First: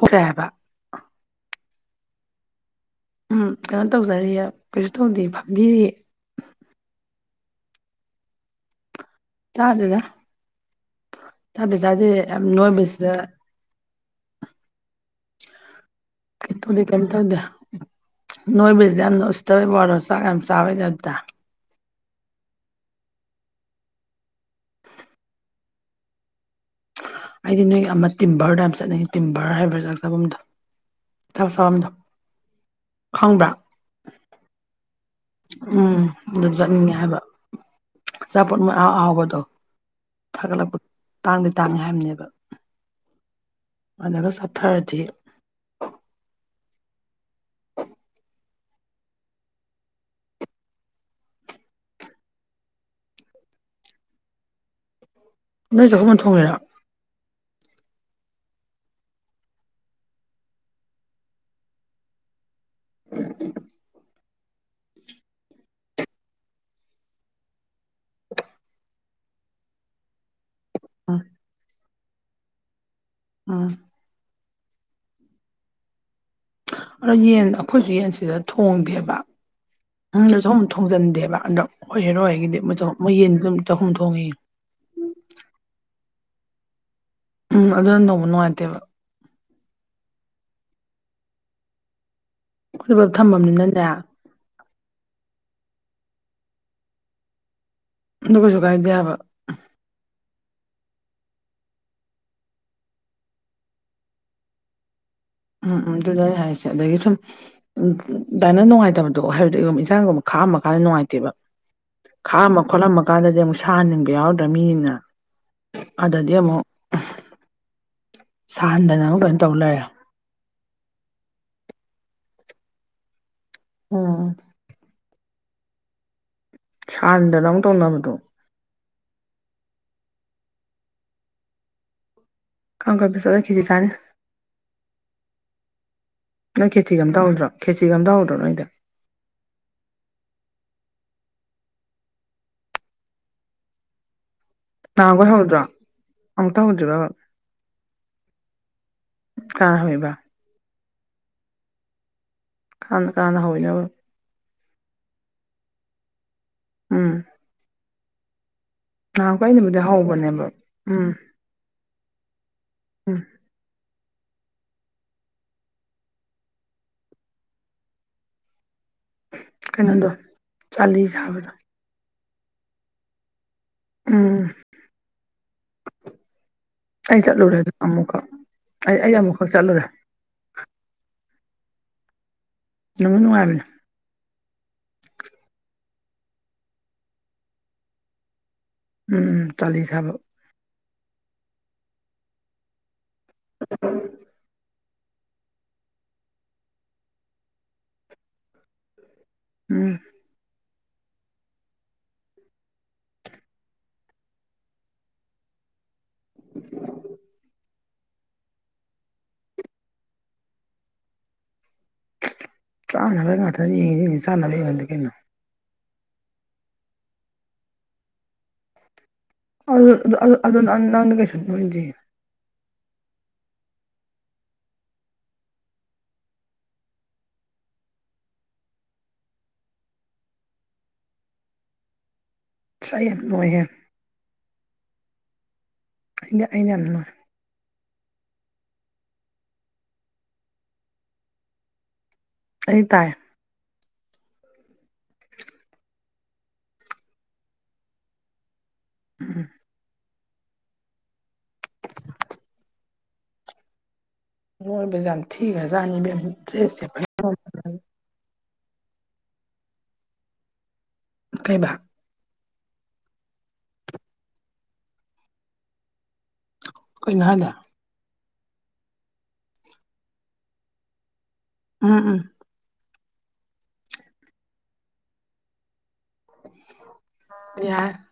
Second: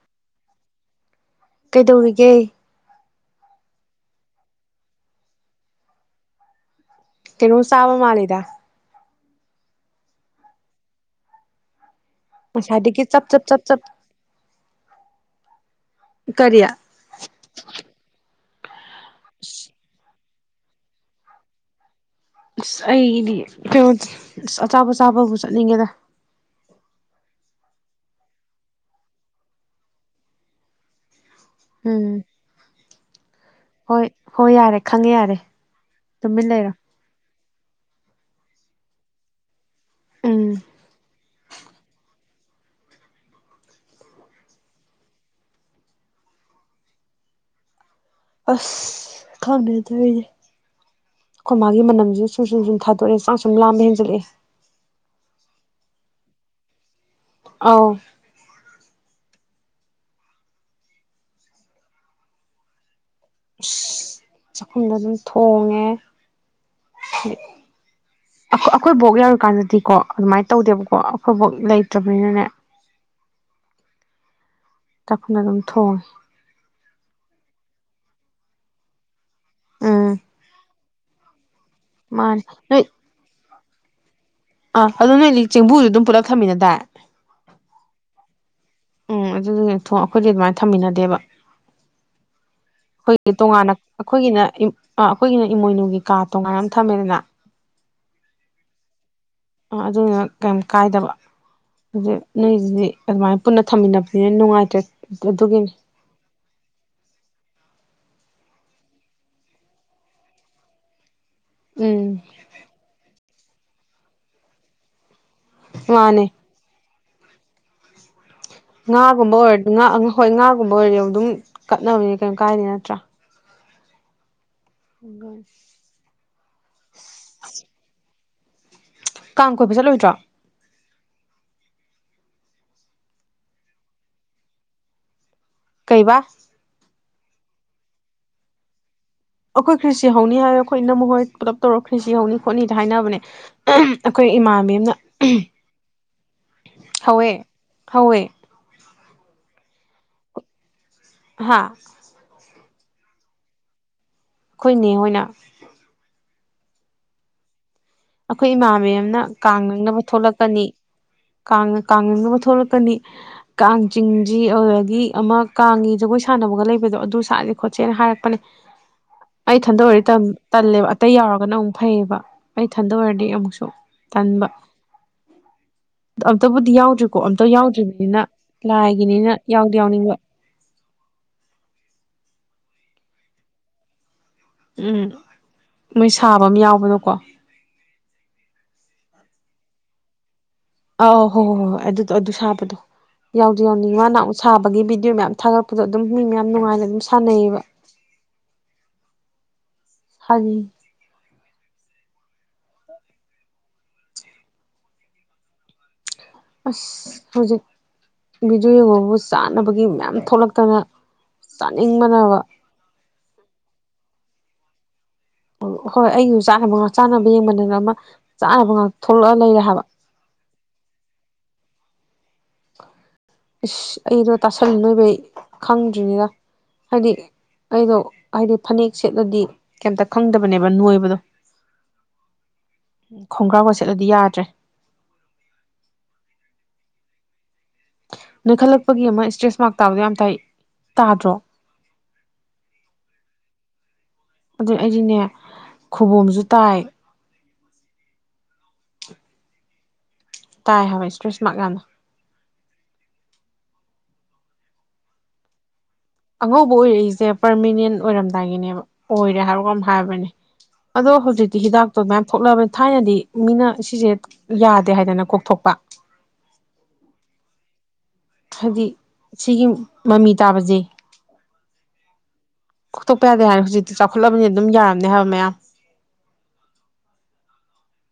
ꯕ ꯀꯩꯗꯧꯔꯤꯒꯦ ꯎꯝ ꯀꯩꯅꯣ ꯇꯧꯖꯔꯤ ꯀꯩꯁꯨ ꯇꯧꯗꯦ ꯐꯝꯕꯤꯔꯤ ꯀꯅ ꯁꯥꯕ ꯃꯥ ꯂꯩꯗ ꯆꯥꯗꯦꯗ ꯆꯥꯗꯦ ꯆꯥꯗꯦ ꯌꯥꯝ ꯉꯁꯥꯏꯗꯒꯤ ꯅꯣꯏꯕꯁꯤꯗ ꯆꯞ ꯆꯞ ꯆꯞ ꯆꯞ ꯀꯔꯤ ꯏꯗꯤ ꯀꯝꯇꯧ ꯅꯣꯏꯕꯤꯁꯗ ꯅ ꯁꯤ ꯇꯔ ꯕꯔꯁ ꯁ ꯀꯝ ꯆꯋꯦꯖ ꯑꯁ ꯑꯩꯗꯤ ꯀꯩꯅꯣ ꯑꯁ ꯑꯆꯥꯄ ꯆꯥꯕꯕꯨ ꯆꯠꯅꯤꯡꯉꯦꯗ ꯑꯩꯗꯤ ꯅꯣꯏ ꯑꯃ ꯇꯤꯚꯔꯗ ꯌꯥꯝꯝ ꯆꯠꯅꯤꯡꯉ ꯇꯤꯚꯔ ꯍꯥꯏꯕ ꯆꯥꯛ ꯆꯥꯐꯝꯗꯣ ꯏ ꯊꯛ ꯁꯐꯝꯝꯗꯣ ꯎꯝ ꯈꯪꯕ꯭ꯔꯥ ꯍꯣꯏ ꯍꯣꯏ ꯌꯥꯔꯦ ꯈꯪꯉꯦ ꯌꯥꯔꯦ ꯎꯝ ꯇꯨꯃꯤꯟ ꯑꯗꯨꯝ ꯂꯩꯔꯣ ꯆꯠꯅꯤꯡꯉꯦ ꯍꯥꯏꯕ ꯆꯠ ꯑꯧꯕꯗꯣ ꯊ ꯎꯝ ꯂ ꯇꯥꯡꯗꯩ ꯇꯥꯡꯉꯦ ꯍꯥꯏꯕꯅꯦꯕ ꯑꯗꯒ ꯁꯠꯇꯥꯗꯤ ꯑꯁ ꯈꯪꯅꯦꯗꯦ ꯑꯩꯈꯣꯏ ꯃꯥꯒꯤ ꯃꯅꯝꯁꯤꯁꯨ ꯁꯨꯝ ꯁꯨꯝ ꯁꯨꯝ ꯊꯥꯗꯣꯔꯛꯑꯦ ꯆ ꯁꯨꯝ ꯂꯥꯝꯕ ꯍꯦꯟꯖꯜꯂꯛꯑꯦ ꯅꯣꯏ ꯆꯥꯛꯍꯟ ꯊꯣꯡꯉꯦꯔ ꯑꯥꯎ ꯎ ꯆꯥꯛꯈꯨꯝꯗꯣ ꯑꯗꯨꯝ ꯊꯣꯡꯉꯦ ꯑꯩꯈꯣꯏ ꯛ ꯌꯧꯔꯨꯀꯥꯟꯗꯗꯤꯀꯣ ꯑꯗꯨꯃꯥꯏꯅ ꯇꯧꯗꯦꯕꯀꯣ ꯎꯝ ꯑꯩꯐꯣꯏꯐꯥꯎ ꯂꯩꯇ꯭ꯔꯕꯅꯤꯅꯅꯦ ꯑꯥ ꯇꯈ ꯑꯗꯨ ꯑꯗꯨꯝ ꯊꯣꯡ ꯑꯗꯣ ꯌꯦꯟ ꯑꯩꯈꯣꯏꯁꯨ ꯌꯦꯟꯁꯤꯗ ꯊꯣꯡꯗꯦꯕ ꯎꯝ ꯊꯣꯡꯖꯤꯟꯗꯦꯕ ꯍꯟꯗꯛ ꯃꯥꯅꯦ ꯑꯣꯏꯍꯦꯔꯣꯏꯒꯤꯗꯤ ꯅꯣꯏ ꯃꯣꯏ ꯌꯦꯟꯗ ꯑꯗꯨꯝ ꯆꯍꯨꯝ ꯊꯣꯡꯉꯤ ꯈꯃꯤꯅꯗ ꯎꯝ ꯑꯗꯨꯅ ꯇꯧꯕ ꯅꯨꯡꯉꯥꯏꯇꯦꯕ ꯎꯝ ꯑꯗꯨꯗꯤ ꯑꯩꯈꯣꯏꯗꯤ ꯑꯗꯨꯃꯥꯏꯅ ꯊꯝꯃꯤꯟꯅꯗꯦꯕ ꯑꯩꯈꯣꯏ ꯄꯨꯂꯞ ꯑꯩꯈꯣꯏꯒꯤ ꯇꯣꯉꯥꯟꯅ ꯊꯝꯃꯝꯅꯤꯅꯅꯦ ꯑꯗꯨ ꯑꯩꯈꯣꯏꯒꯤꯅ ꯑ ꯑꯩꯈꯣꯏꯒꯤꯅ ꯏꯃꯣꯏꯅꯨꯒꯤ ꯀꯥꯔ ꯇꯣꯉꯥꯏꯅ ꯑꯃ ꯊꯝꯃꯦꯗꯅ ꯗꯨ ꯀꯩꯁꯨ ꯀꯥꯏꯗꯦꯕ ꯑꯗꯨꯅ ꯀꯩꯑꯝ ꯀꯥꯏꯗꯕ ꯍꯧꯖꯤꯛ ꯅꯣꯏꯁꯤꯗꯤ ꯑꯗꯨꯃꯥꯏꯅ ꯄꯨꯟꯅ ꯊꯝꯃꯤꯟꯅꯕꯅꯤꯅ ꯅꯨꯡꯉꯥꯏꯇ꯭ꯔꯦ ꯑꯗꯨꯒꯤꯅꯤ ꯎꯝ ꯎꯝ ꯑꯗꯨꯗꯨ ꯑꯩꯅ ꯍꯥꯏꯁꯦ ꯑꯗꯒꯤ ꯁꯨꯝ ꯗꯥꯏꯅ ꯅꯨꯡꯉꯥꯏꯇꯕꯗꯣ ꯍꯥꯏꯕꯗꯤ ꯏꯟꯁꯥꯡꯒꯨꯝꯕ ꯈꯥꯛꯑꯝ ꯃ ꯀꯥꯟꯗ ꯅꯨꯡꯉꯥꯏꯇꯦꯕ ꯎꯝ ꯈꯥꯛꯑꯝꯃ ꯈꯣꯠꯂꯝꯃ ꯀꯥꯟꯗꯗꯤ ꯑꯃꯨꯛ ꯁꯥꯍꯟꯅꯤꯡꯕ ꯌꯥꯎꯗ꯭ꯔꯥ ꯃꯤꯅꯤꯅ ꯃꯥꯅꯦ ꯑꯗꯗꯤ ꯑꯃꯨꯛ ꯁꯥꯍꯟꯗꯅ ꯑꯃꯨꯛ ꯉꯥꯒꯨꯝꯕ ꯀꯩꯅꯣ ꯇꯧ ꯂꯩꯔꯦ ꯑꯣꯏꯔꯗꯤ ꯍꯣꯏ ꯉꯥꯒꯨꯝꯕ ꯑꯣꯏꯔꯗꯤ ꯑꯗꯨꯝ ꯀꯠꯅꯕꯅꯤ ꯀꯩꯝ ꯀꯥꯏꯗ ꯅꯠꯇ꯭ꯔꯥ ꯎꯝ ꯎꯨꯡꯒꯜ [unintelligible] ꯁꯥꯍꯟꯗ ꯑꯃꯨꯛ ꯇꯧꯅꯕꯗꯣ ꯀꯥꯡ ꯀꯣꯏꯕ ꯆꯠꯂꯣꯏꯗ꯭ꯔꯣ ꯀꯥꯡ ꯀꯣꯏꯕ ꯆꯠꯂꯣꯏ ꯈꯔꯦꯆꯤ ꯆꯥꯅꯤ ꯀꯩꯕꯥ ꯅꯣꯏ ꯈꯔꯦꯆꯤ ꯍꯧꯗ꯭ꯔꯣ ꯈꯦꯆꯤꯒ ꯑꯃꯇ ꯍꯧꯗ꯭ꯔꯣ ꯅꯣꯏꯗ ꯑꯩꯈꯣꯏ ꯈ꯭ꯔꯦꯁꯤ ꯍꯧꯅꯤ ꯍꯥꯏ ꯑꯩꯈꯣꯏ ꯏꯅꯝꯃ ꯍꯣꯏ ꯄꯨꯂꯞ ꯇꯧꯔꯒ ꯈ꯭ꯔꯦꯁꯤ ꯍꯧꯅꯤ ꯈꯣꯠꯅꯤꯗ ꯍꯥꯏꯅꯕꯅꯦ ꯑꯩꯈꯣꯏ ꯏꯃꯥꯅꯕꯤ ꯑꯃꯅ ꯅꯍꯥꯟꯈꯣꯏ ꯍꯧꯗ꯭ꯔꯣ ꯑꯃꯨꯛꯇ ꯍꯧꯗ꯭ꯔꯤꯕꯕ ꯍꯧꯋꯦ ꯍꯧꯋꯦ ꯀꯅꯥꯅ ꯍꯧꯑꯦꯕ ꯍꯥꯥ ꯀꯥꯅꯅ ꯀꯥꯅꯅ ꯍꯧꯔꯤꯅꯣꯕ ꯑꯩꯈꯣꯏꯅꯦ ꯍꯣꯏꯅ ꯎꯝ ꯑꯩꯈꯣꯏ ꯏꯃꯥ ꯅꯤꯡꯊꯤꯔꯕ ꯑꯃꯅ ꯅꯍꯥꯟꯈꯣꯏ ꯀꯥꯡ ꯑꯩꯅꯕꯨꯗꯤ ꯅꯪꯅꯕ ꯍꯧꯕꯅꯦꯕ ꯊꯣꯛꯂꯛꯀꯅꯤ ꯎꯝ ꯀꯥꯡ ꯀꯥꯡ ꯅꯪꯅꯕ ꯊꯣꯛꯂꯛꯀꯅꯤ ꯎꯝ ꯀꯥꯡ ꯆꯤꯡꯁꯤ ꯑꯗꯨꯗꯒꯤ ꯑꯃ ꯀꯥꯡꯒꯤ ꯖꯒꯣꯏ ꯁꯥꯟꯅꯕꯒ ꯂꯩꯕꯗꯣ ꯑꯗꯨ ꯁꯥꯁꯦ ꯈꯣꯠꯁꯦꯅ ꯍꯥꯏꯔꯛꯄꯅꯦ ꯑꯩ ꯊꯟꯗ ꯀꯩꯅꯣꯗꯣ ꯑꯣꯏꯔꯗꯤ ꯇꯜꯂꯦꯕ ꯆꯥꯂꯤ ꯑꯇꯩ ꯁꯥꯕꯗꯣ ꯌꯥꯎꯔꯒꯅ ꯑꯃꯨꯛ ꯐꯩꯌꯦꯕ ꯑꯩ ꯏꯊꯟꯗ ꯑꯣꯏꯔꯗꯤ ꯑꯃꯨꯛꯁꯨ ꯎꯝ ꯇꯟꯕ ꯑꯗꯣ ꯑꯝꯇꯕꯨꯗꯤ ꯌꯥꯎꯗ꯭ꯔꯤꯀꯣ ꯑꯩ ꯑꯝꯇ ꯆꯠꯂꯨꯔꯦ ꯑꯗꯨ ꯌꯥꯎꯗ꯭ꯔꯤꯕꯅꯤꯅ ꯑꯃꯨꯛꯈꯛ ꯑꯩ ꯑꯩ ꯂꯥꯏꯒꯤꯅꯤꯅ ꯑꯃꯨꯛꯈꯛ ꯌꯥꯎꯗꯤ ꯆꯠꯂꯨꯔꯦ ꯌꯥꯎꯅꯤꯡꯕ ꯅꯨꯡꯗꯤ ꯅꯨꯡꯉꯥꯏꯕꯅꯤ ꯎꯝ ꯃꯣꯏ ꯁꯥꯕ ꯑꯃ ꯌꯥꯎꯕꯗꯨꯀꯣ ꯎꯝ ꯎꯝ ꯆꯂꯤꯁꯕ ꯑꯧ ꯍꯣꯏ ꯍꯣꯏ ꯍꯣꯏ ꯑꯗꯨꯗꯣ ꯑꯗꯨ ꯁꯥꯕꯗꯣ ꯌꯥꯎꯗꯤ ꯌꯥꯎꯅꯤꯡ ꯃꯥ ꯅꯍꯥꯟꯑꯃꯨꯛ ꯁꯥꯕꯒꯤ ꯚꯤꯗꯤꯑꯣ ꯚꯗꯤꯑꯣ ꯃꯌꯥꯝ ꯊꯥꯒꯠꯄꯗꯣ ꯑꯗꯨꯝ ꯃꯤ ꯃꯌꯥꯝ ꯅꯨꯡꯉꯥꯏꯅ ꯑꯗꯨꯝ ꯁꯥꯟꯅꯩꯌꯦꯕ ꯎꯝ ꯍꯖꯤ ꯑꯁ ꯍꯧꯖꯤꯛ ꯚꯤꯗꯤꯑꯣ ꯌꯦꯡꯉꯨꯕꯕꯨ ꯆꯥꯅꯕꯒꯤ ꯃꯌꯥꯝ ꯊꯣꯛꯂꯛꯇꯅ ꯆꯥꯅꯤꯡꯕꯅꯕ ꯆꯥꯅꯕ ꯉꯥꯛꯇ ꯌꯦꯡꯉ ꯌꯦꯡꯉꯁꯤ ꯆꯥꯅꯕ ꯌꯦꯡꯉꯟꯗꯦ ꯀꯩꯅꯣ ꯍꯣꯏ ꯑꯩꯁꯨ ꯆꯥꯅꯕ ꯉꯥꯛ ꯆꯥꯅꯕ ꯌꯦꯡꯃꯟꯗꯅ ꯑꯃ ꯆꯥꯅꯕ ꯉꯥꯛ ꯊꯣꯛꯂꯛꯑ ꯂꯩꯔꯦ ꯍꯥꯏꯕ ꯑ ꯅ ꯅ ꯀꯩꯁꯨ [unintelligible] ꯏꯁꯁ ꯑꯩꯗꯣ ꯇꯥꯁꯜꯂꯥ ꯅꯣꯏꯕꯩ ꯈꯪꯗ꯭ꯔꯤꯅꯤꯗ ꯍꯥꯏꯗꯤ ꯑꯩꯗꯣ ꯍꯥꯏꯗꯤ ꯐꯅꯦꯛ ꯁꯦꯠꯂꯗꯤ ꯀꯩꯑꯃꯇ ꯈꯪꯗꯕꯅꯦꯕ ꯅꯣꯏꯕꯗꯣ ꯑꯁ ꯑꯩ ꯌꯥꯝ ꯅꯣꯏꯍꯦ ꯈꯣꯡꯒ꯭ꯔꯥ ꯒꯥ ꯁꯦꯠꯂꯗꯤ ꯌꯥꯗ꯭ꯔꯦ ꯑꯩꯗ ꯑꯩꯗ ꯌꯥꯝ ꯅꯣꯏ ꯅꯣꯏꯈꯜꯂꯛꯄꯒꯤ ꯑꯃ ꯏꯁꯇ꯭ꯔꯦꯁ ꯃꯥꯔꯛ ꯇꯥꯕꯗꯣ ꯌꯥꯝ ꯇꯥꯏ ꯇꯥꯗ꯭ꯔꯣ ꯑꯩ ꯇꯥꯏ ꯑꯗꯨ ꯑꯩꯗꯤꯅꯦ ꯈꯨꯕꯣꯝꯁꯨ ꯇꯥꯏ ꯎꯝ ꯇꯥꯏ ꯍꯥꯏꯋꯕ ꯏꯁꯇ꯭ꯔꯦꯁ ꯃꯥꯔꯛ ꯌꯥꯝꯅ ꯅꯣꯏꯕꯖꯤ ꯌꯥꯝ ꯊꯤ ꯑꯉꯧꯕ ꯑꯣꯏꯔꯛꯏꯁꯦ ꯄꯔꯃꯤꯅꯦꯟ ꯑꯣꯏꯔꯝꯗꯥꯏꯒꯤꯅꯦ ꯑꯣꯏꯔꯦ ꯍꯥꯏꯔꯒ ꯍꯥꯏꯕꯅꯦ ꯑꯗꯣ ꯍꯧꯖꯤꯛꯇꯤ ꯀꯩꯕꯥ ꯍꯤꯗꯥꯛꯇꯣ ꯃꯌꯥꯝ ꯊꯣꯛꯂꯕꯅꯤ ꯊꯥꯏꯅꯗꯤ ꯃꯤꯅ ꯁꯤꯁꯦ ꯌꯥꯗꯦ ꯍꯥꯏꯗꯅ ꯀꯣꯛꯊꯣꯛꯄ ꯀꯩꯅꯣ ꯍꯥꯢꯗꯣ ꯍꯥꯏꯗꯤ ꯁꯤꯒꯤ ꯃꯃꯤ ꯇꯥꯕꯁꯦ ꯎꯝ ꯎꯝ ꯀꯣꯛꯊꯠꯇꯣꯛꯄ ꯌꯥꯗꯦ ꯍꯥꯏꯔ ꯍꯧꯖꯤꯛꯇꯤ ꯆꯥꯎꯈꯠꯂꯕꯅꯤ ꯑꯗꯨꯝ ꯌꯥꯔꯝꯅꯦ ꯍꯥꯏꯕ ꯃꯌꯥꯝ ꯌꯥ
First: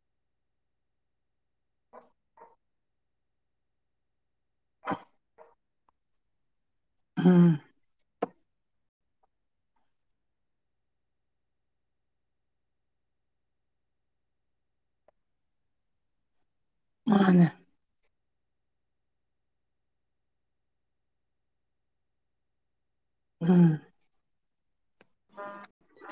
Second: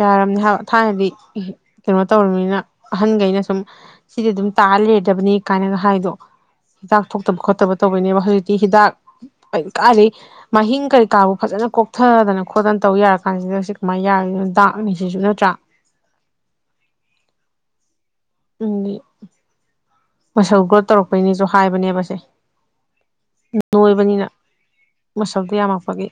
ꯌꯥꯔꯕꯝꯅꯤ ꯊꯥꯏꯅꯗꯤ ꯀꯩꯅꯣ ꯇꯧꯔꯕꯅꯤꯅ ꯑꯍꯟꯈꯩꯅ ꯁꯨꯝ ꯁꯤꯗꯤ ꯑꯗꯨꯝ ꯇ ꯀꯥ ꯂꯩꯔꯗꯕꯅꯤ ꯀꯥꯏꯅꯒ ꯍꯥꯏꯗꯣ ꯍꯤꯗꯥꯛ ꯊꯣꯛꯇꯕ ꯎꯝ ꯈꯣꯠꯇꯕ ꯇꯧꯕꯣꯏꯅꯦꯕ ꯍꯧꯖꯤꯛꯇꯤ ꯍꯤꯗꯥꯛ ꯀꯔꯤ ꯀꯥ ꯂꯩ ꯃꯍꯤꯡ ꯀꯔꯤ ꯀꯥꯕꯨ ꯐꯖꯅ ꯀꯣꯛꯊꯗꯅ ꯈꯣꯠꯇꯅ ꯇꯧ ꯌꯥꯔ ꯀꯥꯟꯁꯤꯗ ꯁꯤꯗ ꯁꯤ ꯀꯃꯥꯏꯅ ꯌꯥꯔꯤꯅꯣ ꯗꯥꯛꯅꯤ ꯁꯤꯁꯨ ꯅꯠꯇ꯭ꯔꯥ ꯃꯥꯅꯦ ꯎꯗꯤ ꯃꯁꯜ ꯒ꯭ꯔꯣꯠ ꯇꯧꯔꯛꯄꯩꯅꯤꯁꯨ ꯍꯥꯏꯕꯅꯦꯕꯁꯦ ꯎꯝ ꯅꯣꯏꯕꯅꯤꯅ ꯃꯁꯜꯗꯤ ꯌꯥꯝꯃꯄꯒꯤ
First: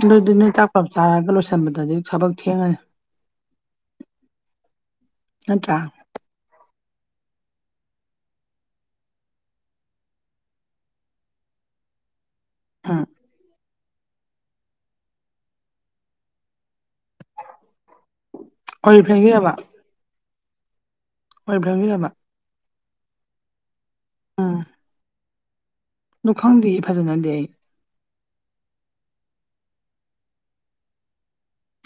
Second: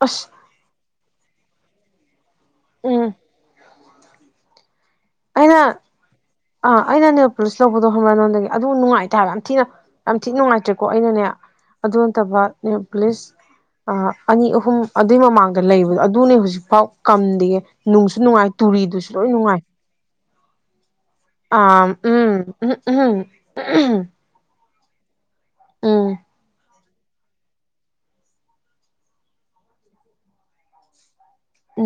ꯑꯁ ꯑꯗꯨꯗꯤ ꯅꯣꯏ ꯆꯥꯛ ꯂꯞ ꯆꯥꯔꯒ ꯂꯣꯏꯁꯤꯟꯕꯗꯗꯤ ꯊꯕꯛ ꯊꯦꯉꯅꯤ ꯎꯝ ꯅꯠꯇ꯭ꯔꯥ ꯑꯩꯅ ꯑꯥ ꯑꯩꯅꯅꯦ ꯄꯨꯂꯤꯁ ꯂꯧꯕꯗꯣ ꯍꯔ ꯅꯉꯣꯟꯗꯒꯤ ꯑꯗꯨ ꯅꯨꯡꯉꯥꯏꯇꯥꯕ ꯌꯥꯝ ꯊꯤꯅ ꯌꯥꯝ ꯊꯤꯅ ꯅꯨꯡꯉꯥꯏꯇ꯭ꯔꯦꯀꯣ ꯑꯩꯅꯅꯦ ꯑꯗꯨ ꯅꯠꯇꯕ ꯅꯦ ꯎꯝ ꯄꯂꯤꯁ ꯑ ꯑꯅꯤ ꯑꯍꯨꯝ ꯑꯗꯨꯏ ꯃꯃꯥꯡꯗ ꯂꯩꯕꯗꯣ ꯑꯗꯨꯅꯦ ꯍꯧꯖꯤꯛꯐꯥꯎ ꯀꯝꯗꯦ ꯅꯨꯡꯁꯨ ꯅꯨꯡꯉꯥꯏ ꯇꯨꯔꯤꯗꯨꯁꯨ ꯂꯣꯏ ꯑꯣꯔꯤꯐ꯭ꯂꯦꯝꯒꯤꯔꯕ ꯅꯨꯡꯉꯥꯏ ꯑ ꯑꯣꯔꯤꯐ꯭ꯂꯦꯝꯒꯤꯔꯕ ꯎꯝ ꯎꯝ ꯎꯝ ꯑ ꯎꯝ ꯅꯈꯪꯗꯤ ꯐꯖꯅꯗꯤ ꯑꯩ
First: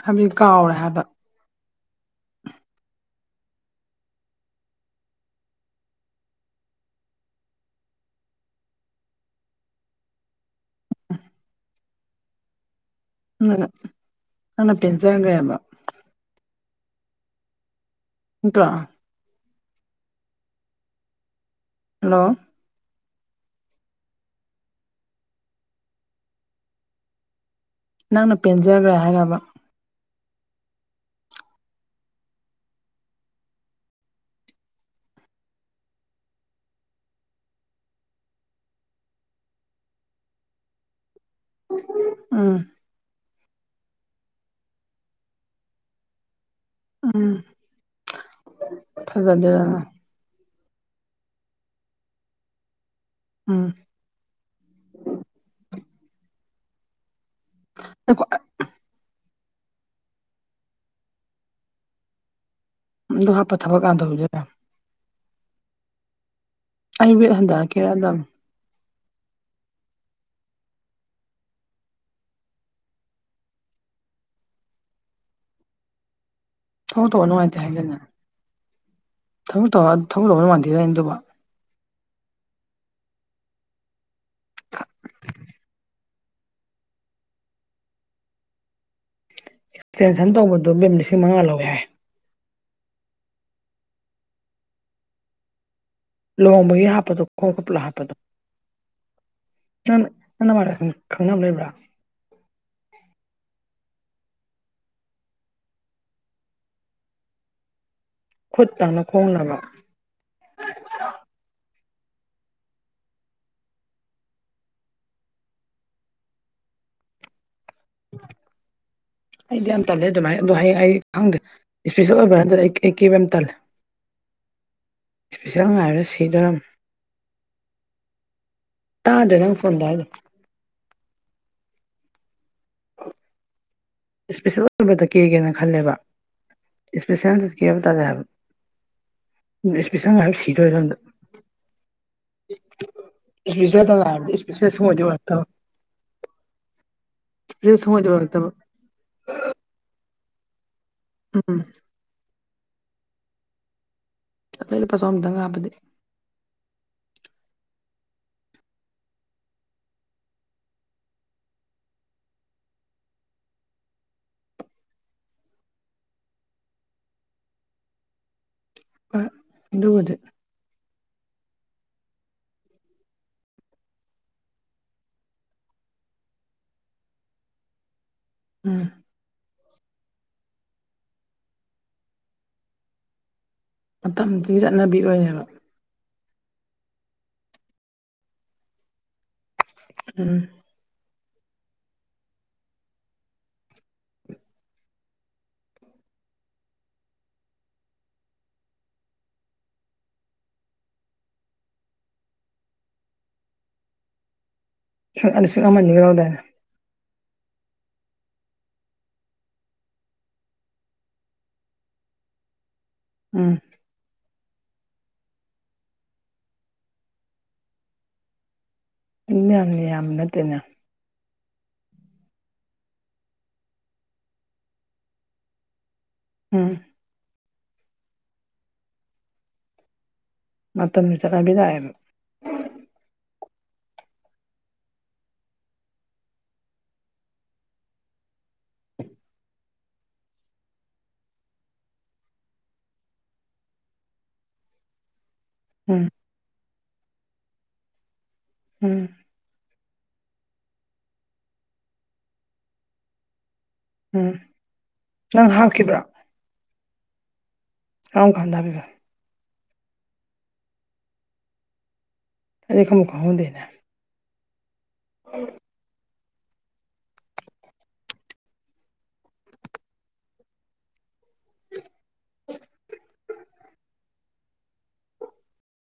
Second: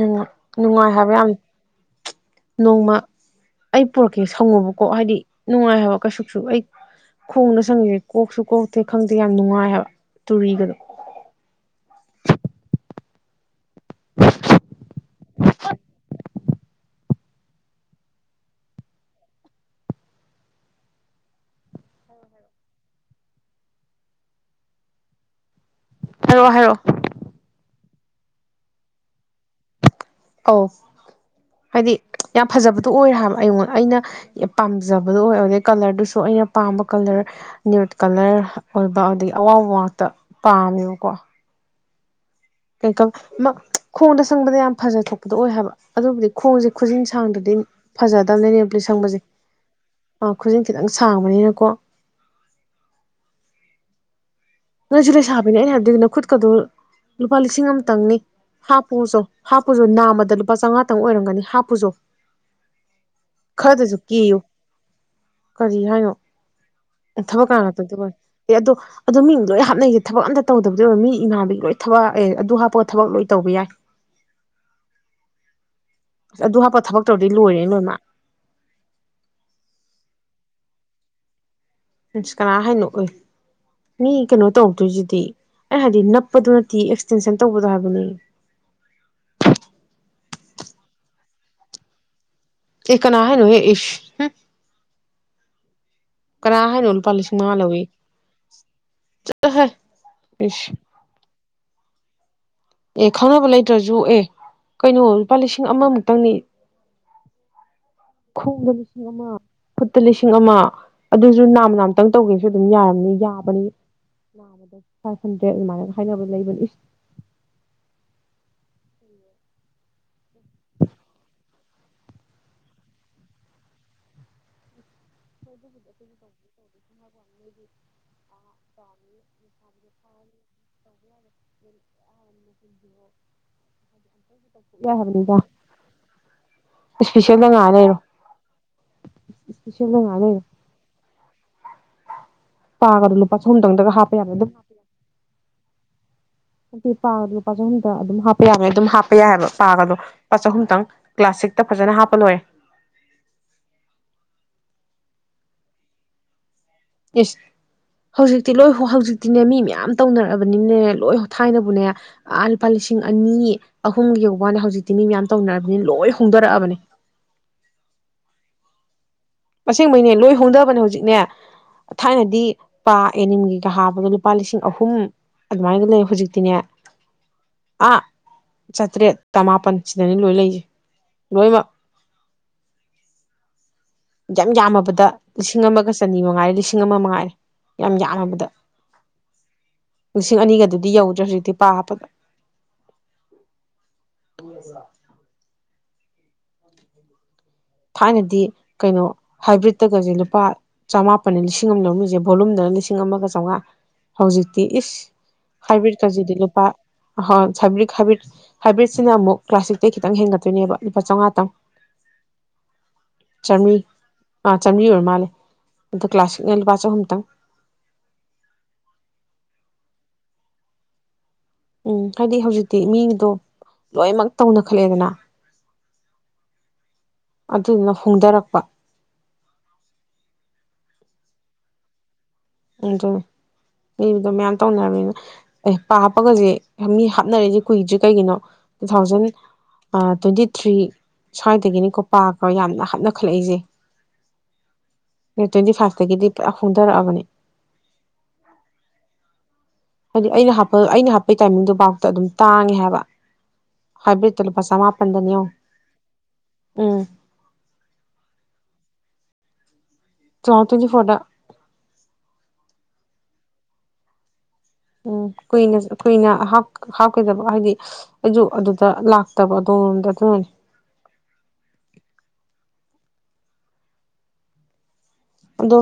ꯍꯥꯏꯕꯗꯤ ꯀꯥꯎꯔꯦ ꯅꯨꯡꯉꯥꯏ ꯍꯥꯏꯕ ꯌꯥꯝ ꯅꯣꯡꯃ ꯑꯩ ꯄꯨꯔꯛꯀꯦ ꯁꯪꯉꯨꯕꯀꯣ ꯍꯥꯏꯗꯤ ꯅꯨꯡꯉꯥꯏ ꯍꯥꯏꯕ ꯀꯩꯁꯨꯁꯨ ꯑꯩ ꯈꯣꯡꯅ ꯁꯪꯉꯁꯦ ꯀꯣꯛꯁꯨ ꯀꯣꯛꯇꯦ ꯈꯪꯗꯦ ꯌꯥꯝ ꯅꯨꯡꯉꯥꯏ ꯍꯥꯏꯕ ꯇꯨꯔꯤꯒꯗꯣ ꯎ ꯑꯅ ꯅꯪꯅ ꯄꯦꯟꯖꯒ꯭ꯔꯦꯕ ꯅꯇ꯭ꯔꯣ ꯍꯜꯂꯣ ꯍꯥꯏꯔꯛꯑꯣ ꯍꯥꯏꯔꯑꯣ ꯅꯪꯅ ꯄꯦꯟꯖꯈ꯭ꯔꯦ ꯍꯥꯏꯔꯕ ꯑꯧ ꯍꯥꯏꯗꯤ ꯌꯥꯝ ꯐꯖꯕꯗꯣ ꯑꯣꯏꯔꯦ ꯍꯥꯏꯕ ꯑꯩꯉꯣꯟꯗ ꯑꯩꯅ ꯄꯥꯝꯖꯕꯗꯣ ꯑꯣꯏ ꯑꯗꯨꯗꯩ ꯀꯂꯔꯗꯨꯁꯨ ꯑꯩꯅ ꯄꯥꯝꯕ ꯀꯂꯔ ꯅ꯭ꯌꯨꯠ ꯀꯂꯔ ꯑꯣꯏꯕ ꯑꯗꯒꯤ ꯑꯋꯥꯕ ꯉꯥꯛꯇ ꯄꯥꯝꯃꯦꯕꯀꯣ ꯎ ꯀꯩ ꯈꯣꯡꯗ ꯁꯪꯕꯗ ꯌꯥꯝ ꯐꯖ ꯊꯣꯛꯄꯗꯣ ꯑꯣꯏ ꯍꯥꯏꯕ ꯑꯗꯨꯕꯨꯗꯤ ꯈꯣꯡꯁꯦ ꯈꯨꯖꯤꯟ ꯎꯝ ꯁꯥꯡꯗ꯭ꯔꯗꯤ ꯐꯖꯗꯕꯅꯦ ꯅꯦꯕ꯭ꯂꯤ ꯁꯪꯕꯁꯦ ꯐꯖꯗꯦꯗꯅ ꯑꯥ ꯈꯨꯖꯤꯟ ꯈꯤꯇꯪ ꯁꯥꯡꯕꯅꯤꯅꯀꯣ ꯑꯝ ꯅꯪꯁꯨ ꯂꯩꯁꯥꯕꯅꯦ ꯑꯩꯅ ꯍꯥꯏꯕꯗꯨꯒꯤ ꯅ ꯈꯨꯠꯀꯗꯣ ꯂꯨꯄꯥ ꯂꯤꯁꯤꯡ ꯑꯃꯇꯪꯅꯤ ꯍꯥꯞꯄꯨꯁꯨ ꯍꯥꯞꯄꯨꯁꯨ ꯅꯥꯝꯃꯗ ꯂꯨꯄꯥ ꯆꯥꯝꯉꯥꯇꯪ ꯑꯣꯏꯔꯝꯒꯅꯤ ꯍꯥꯞꯄꯨꯁꯨ ꯗ ꯍꯥꯞꯄ ꯊꯕꯛ ꯀꯅꯥꯅ ꯇꯧꯗꯣꯢꯕ ꯀꯔꯤ ꯍꯥꯏꯅꯣ ꯑꯩ ꯋꯦꯠ ꯊꯕꯛ ꯀꯅꯥ ꯇꯧꯗꯣꯕꯌꯦ ꯍꯟꯊꯔꯛꯀꯦꯔꯗꯝ ꯑꯦ ꯑꯗꯣ ꯑꯗꯣ ꯃꯤꯡ ꯍꯥꯞꯅꯩꯁꯦ ꯊꯕꯛ ꯑꯝꯇ ꯇꯧꯗꯕꯗꯤ ꯑꯣꯏꯕ ꯃꯤ ꯏꯃꯥꯕꯤꯒꯤ ꯂꯣꯏ ꯊꯕꯛ ꯑꯗꯨ ꯍꯥꯞꯄꯒ ꯊꯕꯛ ꯂꯣꯏ ꯇꯧꯕ ꯌꯥꯏ [inaudible] ꯑꯁ ꯑꯗꯨ ꯍꯥꯞꯄ ꯊꯕꯛ ꯇꯧꯕ ꯇꯧꯔꯗꯤ ꯅꯨꯡꯉꯥꯏꯇꯦ ꯂꯣꯏꯔꯦ ꯍꯥꯏꯗꯥꯢꯅꯦ ꯂꯣꯏꯃꯛ ꯊꯕꯛ ꯇꯧ ꯊꯅ ꯃꯥꯟꯗꯦꯗꯗꯨꯕ ꯀꯅꯥ ꯍꯥꯏꯅꯣ ꯑꯣꯏ ꯃꯤ ꯀꯩꯅꯣ ꯇꯧꯗꯣꯏꯁꯤꯗꯤ ꯑꯩ ꯍꯥꯏꯗꯤ ꯅꯞꯄꯗꯨ ꯅꯠꯇꯦ ꯑꯦꯛꯁꯇꯦꯟꯁꯟ ꯇꯧꯕꯗꯣ ꯍꯥꯏꯕꯅꯤ ꯑꯦꯛꯁꯇꯦꯟꯁꯟ ꯇꯧꯕꯗꯣ ꯃꯤꯃꯤ ꯂꯤꯁꯤꯡ ꯃꯉꯥ ꯂꯧꯋꯦ ꯍꯥꯏ ꯏ ꯀꯅꯥꯅ ꯏ ꯂꯨꯍꯣꯡꯕꯒꯤ ꯍꯥꯞꯄꯗꯣ ꯈꯣꯡ ꯀꯞꯂ ꯍꯥꯞꯄꯗꯣ ꯆꯠꯍꯦ ꯑ ꯃꯥꯔ ꯏꯁ ꯈꯪꯅ ꯂꯩꯕ꯭ꯔ ꯌꯣꯛꯑꯦ ꯀꯩꯅꯣ ꯂꯨꯄꯥ ꯂꯤꯁꯤꯡ ꯑꯃꯃꯨꯛꯇꯪꯅꯤ ꯈꯨꯠ ꯈꯣꯡꯗ ꯂꯪꯂ ꯂꯤꯁꯤꯡ ꯑꯃ ꯈꯣꯡ ꯂꯪꯂ ꯐꯨꯠꯇ ꯂꯤꯁꯤꯡ ꯑꯃ ꯑꯗꯨꯁꯨ ꯅꯥꯝ ꯅꯥꯝ ꯈꯤꯇꯪ ꯇꯧꯒꯦꯁꯨ ꯑꯗꯨꯝ ꯌꯥꯔꯝꯅꯤ ꯌꯥꯕꯅꯤ ꯅꯥꯗ ꯐꯥꯏꯚ ꯍꯟꯗ꯭ꯔꯦꯠ ꯑꯗꯨꯃꯥꯏꯅ ꯍꯥꯏꯅꯕ ꯂꯩꯕꯅꯤ ꯎ ꯎ ꯑꯩꯗꯤ ꯌꯥꯝ ꯇꯜꯂꯦ ꯑꯗꯨꯃꯥꯏꯅ ꯑꯗꯣ ꯍꯌꯦꯡ ꯑꯩ ꯈꯪꯗꯦ ꯏꯁꯄꯤꯁꯦꯜ ꯑꯣꯏꯕ ꯅꯠꯇ ꯑꯩ ꯑꯩ ꯀꯦꯕ ꯌꯥꯝ ꯇꯜꯂꯦ [unintelligible] ꯏꯁꯄꯤꯁꯦꯜ ꯍꯣꯏꯗ ꯉꯥꯏꯔ ꯇꯧ ꯇꯧ ꯂꯩ ꯇꯥꯗ ꯅꯪ ꯐꯣꯟꯗ ꯍꯥꯏꯅ ꯖꯣ ꯏꯁꯄꯤꯁꯦꯜ ꯑꯣꯏꯕꯗ ꯀꯦꯒꯦꯅ ꯈꯜꯂꯦꯕ ꯏꯁꯄꯤꯁꯦꯜꯗ ꯏꯁꯄꯤꯁꯦꯜꯗꯗꯤ ꯀꯦ ꯉꯥꯏ ꯍꯥꯏꯕ ꯂꯩꯔꯣ ꯇꯥꯔꯦ ꯍꯥꯏꯕ ꯏꯁꯄꯤꯁꯦꯜꯗ ꯏꯁꯄꯤꯁ ꯉꯥꯏ ꯍꯥꯏ ꯂꯩꯔꯣ ꯁꯤꯠ ꯄꯥꯒꯗꯣ ꯂꯨꯄꯥ ꯆꯍꯨꯝꯗꯪꯗꯒ ꯏꯁꯄꯤꯁꯦꯜꯗ ꯍꯥꯞꯄ ꯌꯥꯔ ꯉꯥꯏꯔꯕꯗꯤ ꯑꯗꯨꯝ ꯏꯁꯄꯤꯁꯦꯜ ꯁꯨꯡꯑꯣꯏꯗꯤ ꯑꯣꯏꯔꯛꯇꯕ ꯌꯥ ꯄꯥ ꯂꯨꯄꯥꯁꯨ ꯏꯁꯄꯤꯁꯦꯜ ꯍꯇ ꯁꯨꯡꯑꯣꯏꯗꯤ ꯑꯗꯨꯝ ꯍꯥꯞꯄ ꯑꯣꯏꯔꯛꯇꯕ ꯌꯥꯒ ꯑꯗꯨꯝ ꯍꯥꯞꯄ ꯌꯥꯏꯑꯕ ꯄꯥꯒꯗꯣ ꯆꯍꯨꯝꯇꯪ ꯎꯝ ꯀ꯭ꯂꯥꯁꯤꯛꯇ ꯐꯖꯅ ꯍꯥꯞꯄ ꯂꯣꯏꯑꯥ ꯂꯩꯩꯅ ꯄꯩꯁꯥ ꯑꯃꯝꯇꯪ ꯍꯥꯞꯄꯗꯤ ꯏꯁꯁ ꯍꯧꯖꯤꯛꯇꯤ ꯂꯣꯏ ꯍꯧꯖꯤꯛꯇꯤꯅꯦ ꯃꯤ ꯃꯌꯥꯝ ꯇꯧꯅꯔꯛꯑꯕꯅꯤꯅꯅꯦ ꯂꯣꯏ ꯊꯥꯏꯅꯕꯨꯅꯦ ꯑ ꯂꯨꯄꯥ ꯂꯤꯁꯤꯡ ꯂꯤꯁꯤꯡ ꯑꯅꯤ ꯑꯍꯨꯝ ꯌꯧꯕꯥꯗ ꯍꯧꯖꯤꯛꯇꯤ ꯃꯤ ꯃꯌꯥꯝ ꯇꯧꯅꯔꯕꯅꯤꯅ ꯂꯣꯏ ꯍꯣꯡꯗꯣꯔꯛꯑꯕꯅꯤ [unintelligible] ꯍꯣꯏ ꯑꯗꯨꯕꯨꯗꯤ ꯑꯁꯦꯡꯕꯩꯅꯦ ꯂꯣꯏ ꯍꯣꯡꯗꯕꯅꯦ ꯍꯧꯖꯤꯛꯅꯦ ꯊꯥꯏꯅꯗꯤ ꯄꯥ ꯑꯦꯅꯤꯝꯒꯤꯒ ꯍꯥꯕꯗ ꯂꯨꯄꯥ ꯂꯤꯁꯤꯡ ꯑꯍꯨꯝ ꯑꯗꯨꯃꯥꯏꯅꯒ ꯂꯩ ꯍꯧꯖꯤꯛꯇꯤꯅꯦ ꯑꯥ ꯎꯝ ꯆꯥꯇ꯭ꯔꯦꯠꯇꯃꯥꯄꯟ ꯁꯤꯗꯅꯤ ꯂꯣꯏ ꯂꯩꯁꯦ ꯂꯣꯏꯃꯛ ꯌꯥꯝ ꯃꯇꯝꯁꯤꯒꯤ ꯆꯠꯅꯕꯤ ꯌꯥꯝꯃꯕꯗ ꯑꯣꯏꯔꯦꯕ ꯂꯤꯁꯤꯡ ꯑꯃꯒ ꯆꯅꯤ ꯃꯉꯥ ꯂꯤꯁꯤꯡ ꯂꯤꯁꯤꯡ ꯑꯃ ꯃꯥꯏꯔꯦ ꯌꯥꯝ ꯌꯥꯝꯂꯕꯗ ꯎꯝ ꯂꯤꯁꯤꯡ ꯑꯅꯤꯒꯗꯨꯗꯤ ꯌꯧꯗ꯭ꯔꯦ ꯍꯧꯖꯤꯛꯇ ꯗꯤ ꯄꯥꯄꯗ ꯊꯥꯏꯅꯗꯤ ꯀꯩꯅꯣ ꯍꯥꯏꯕ꯭ꯔꯤꯠꯇꯒꯁꯦ ꯂꯨꯄꯥ ꯆꯃꯥꯄ ꯂꯤꯁꯤꯡ ꯑꯃ ꯂꯧꯔꯃꯤꯁꯦ ꯚꯣꯂꯨꯝꯗ ꯂꯤꯁꯤꯡ ꯑꯃꯒ ꯆꯥꯝꯃꯉꯥ ꯍꯧꯖꯤꯛꯇꯤ ꯏꯁ ꯂꯤꯁꯤꯡ ꯍꯥꯏꯕ꯭ꯔꯤꯠ ꯑꯃꯅꯤꯒ ꯀꯖꯤꯗꯤ ꯂꯧꯗꯥꯏꯅꯦ ꯂꯨꯄꯥ ꯑꯣꯏ ꯍꯥꯏꯕ꯭ꯔꯤꯛ ꯍꯥꯏꯕ꯭ꯔꯤꯠ ꯍꯥꯏꯕ꯭ꯔꯤꯠꯁꯤꯅ ꯑꯃꯨꯛ ꯀ꯭ꯂꯥꯁꯤꯇꯩ ꯈꯤꯇꯪ ꯍꯦꯟꯒꯠꯇꯣꯏꯅꯦꯕ ꯂꯨꯄꯥ ꯆꯝꯉꯥꯇꯪ ꯎꯝ ꯆꯝꯅꯤ ꯑꯥ ꯆꯥꯝꯃꯔꯤ ꯑꯣꯏꯔ ꯃꯥꯜꯂꯦ ꯑꯣ ꯀ꯭ꯂꯥꯥꯁꯛꯅ ꯂꯨꯄꯥ ꯆꯍꯨꯝꯇꯪ ꯌꯥꯝꯅꯤ ꯌꯥꯝ ꯅꯠꯇꯦꯅ ꯎꯝ ꯍꯥꯏꯗꯤ ꯍꯧꯖꯤꯛꯇꯤ ꯃꯤꯗꯣ ꯂꯣꯏꯅꯃꯛ ꯇꯧꯅ ꯈꯠꯂꯛꯑꯦꯗꯅ ꯎꯝ ꯑꯗꯨꯗꯨꯅ ꯐꯣꯡꯗꯔꯛꯄ ꯃꯠꯇꯣꯟꯅ ꯆꯔꯕꯤꯗ ꯑꯗꯨ ꯏꯕꯗꯣ ꯃꯌꯥꯝ ꯇꯧꯅꯔꯕꯅꯤꯅ ꯑꯦ ꯄ ꯍꯥꯞꯄꯒꯁꯦ ꯃꯤ ꯍꯥꯞꯅꯔꯁꯦ ꯀꯨꯏꯗ꯭ꯦ ꯀꯩꯒꯤꯅꯣ ꯇꯨ ꯊꯥꯎꯖꯟ ꯇ꯭ꯋꯦꯟꯇꯤ ꯊ꯭ꯔꯤ ꯁ꯭ꯋꯥꯏꯗꯒꯤꯅꯤꯀꯣ ꯄꯥꯒ ꯌꯥꯝꯅ ꯍꯥꯞꯅꯈꯠꯂꯛꯏꯁꯦ ꯇ꯭ꯋꯦꯟꯇꯤ ꯎꯝ ꯐꯥꯔꯁꯇꯒꯤꯗꯤ ꯄꯨꯔ ꯍꯣꯡꯊꯔꯛꯑꯕꯅꯤ ꯎꯝ ꯍꯥꯏꯗꯤ ꯑꯩꯅ ꯍꯥꯄ ꯑꯩꯅ ꯍꯥꯞꯄꯒꯤ ꯇꯥꯏꯃꯤꯡꯗꯨꯣ ꯐꯥꯎꯇ ꯑꯗꯨꯝ ꯇꯥꯡꯉꯦ ꯍꯥꯏꯕ ꯈꯕꯔꯤ ꯎꯝ ꯇꯂꯄꯥ ꯁꯃꯄꯟꯗꯅꯣ ꯅꯪ ꯍꯥꯞꯈꯤꯕ꯭ꯔꯣ ꯎꯝ ꯀꯥꯎ ꯈꯥꯟꯗꯕꯤ ꯈ ꯆꯣꯡꯇꯨꯗꯤ ꯐꯣꯇ ꯑꯩꯗꯤ ꯈꯪꯕꯨ ꯈꯡꯗꯦꯅꯦ ꯎꯝ ꯀꯨꯏꯅ ꯀꯨꯏꯅ ꯍꯥꯞꯀꯗꯕ ꯍꯥꯏꯗꯤ ꯑꯩꯁꯨ ꯑꯗꯨꯗ ꯂꯥꯛꯇꯕ ꯑꯗꯣꯝꯂꯣꯝꯗ ꯑꯗꯨꯃꯅꯤ [unintelligible] ꯑꯗꯣ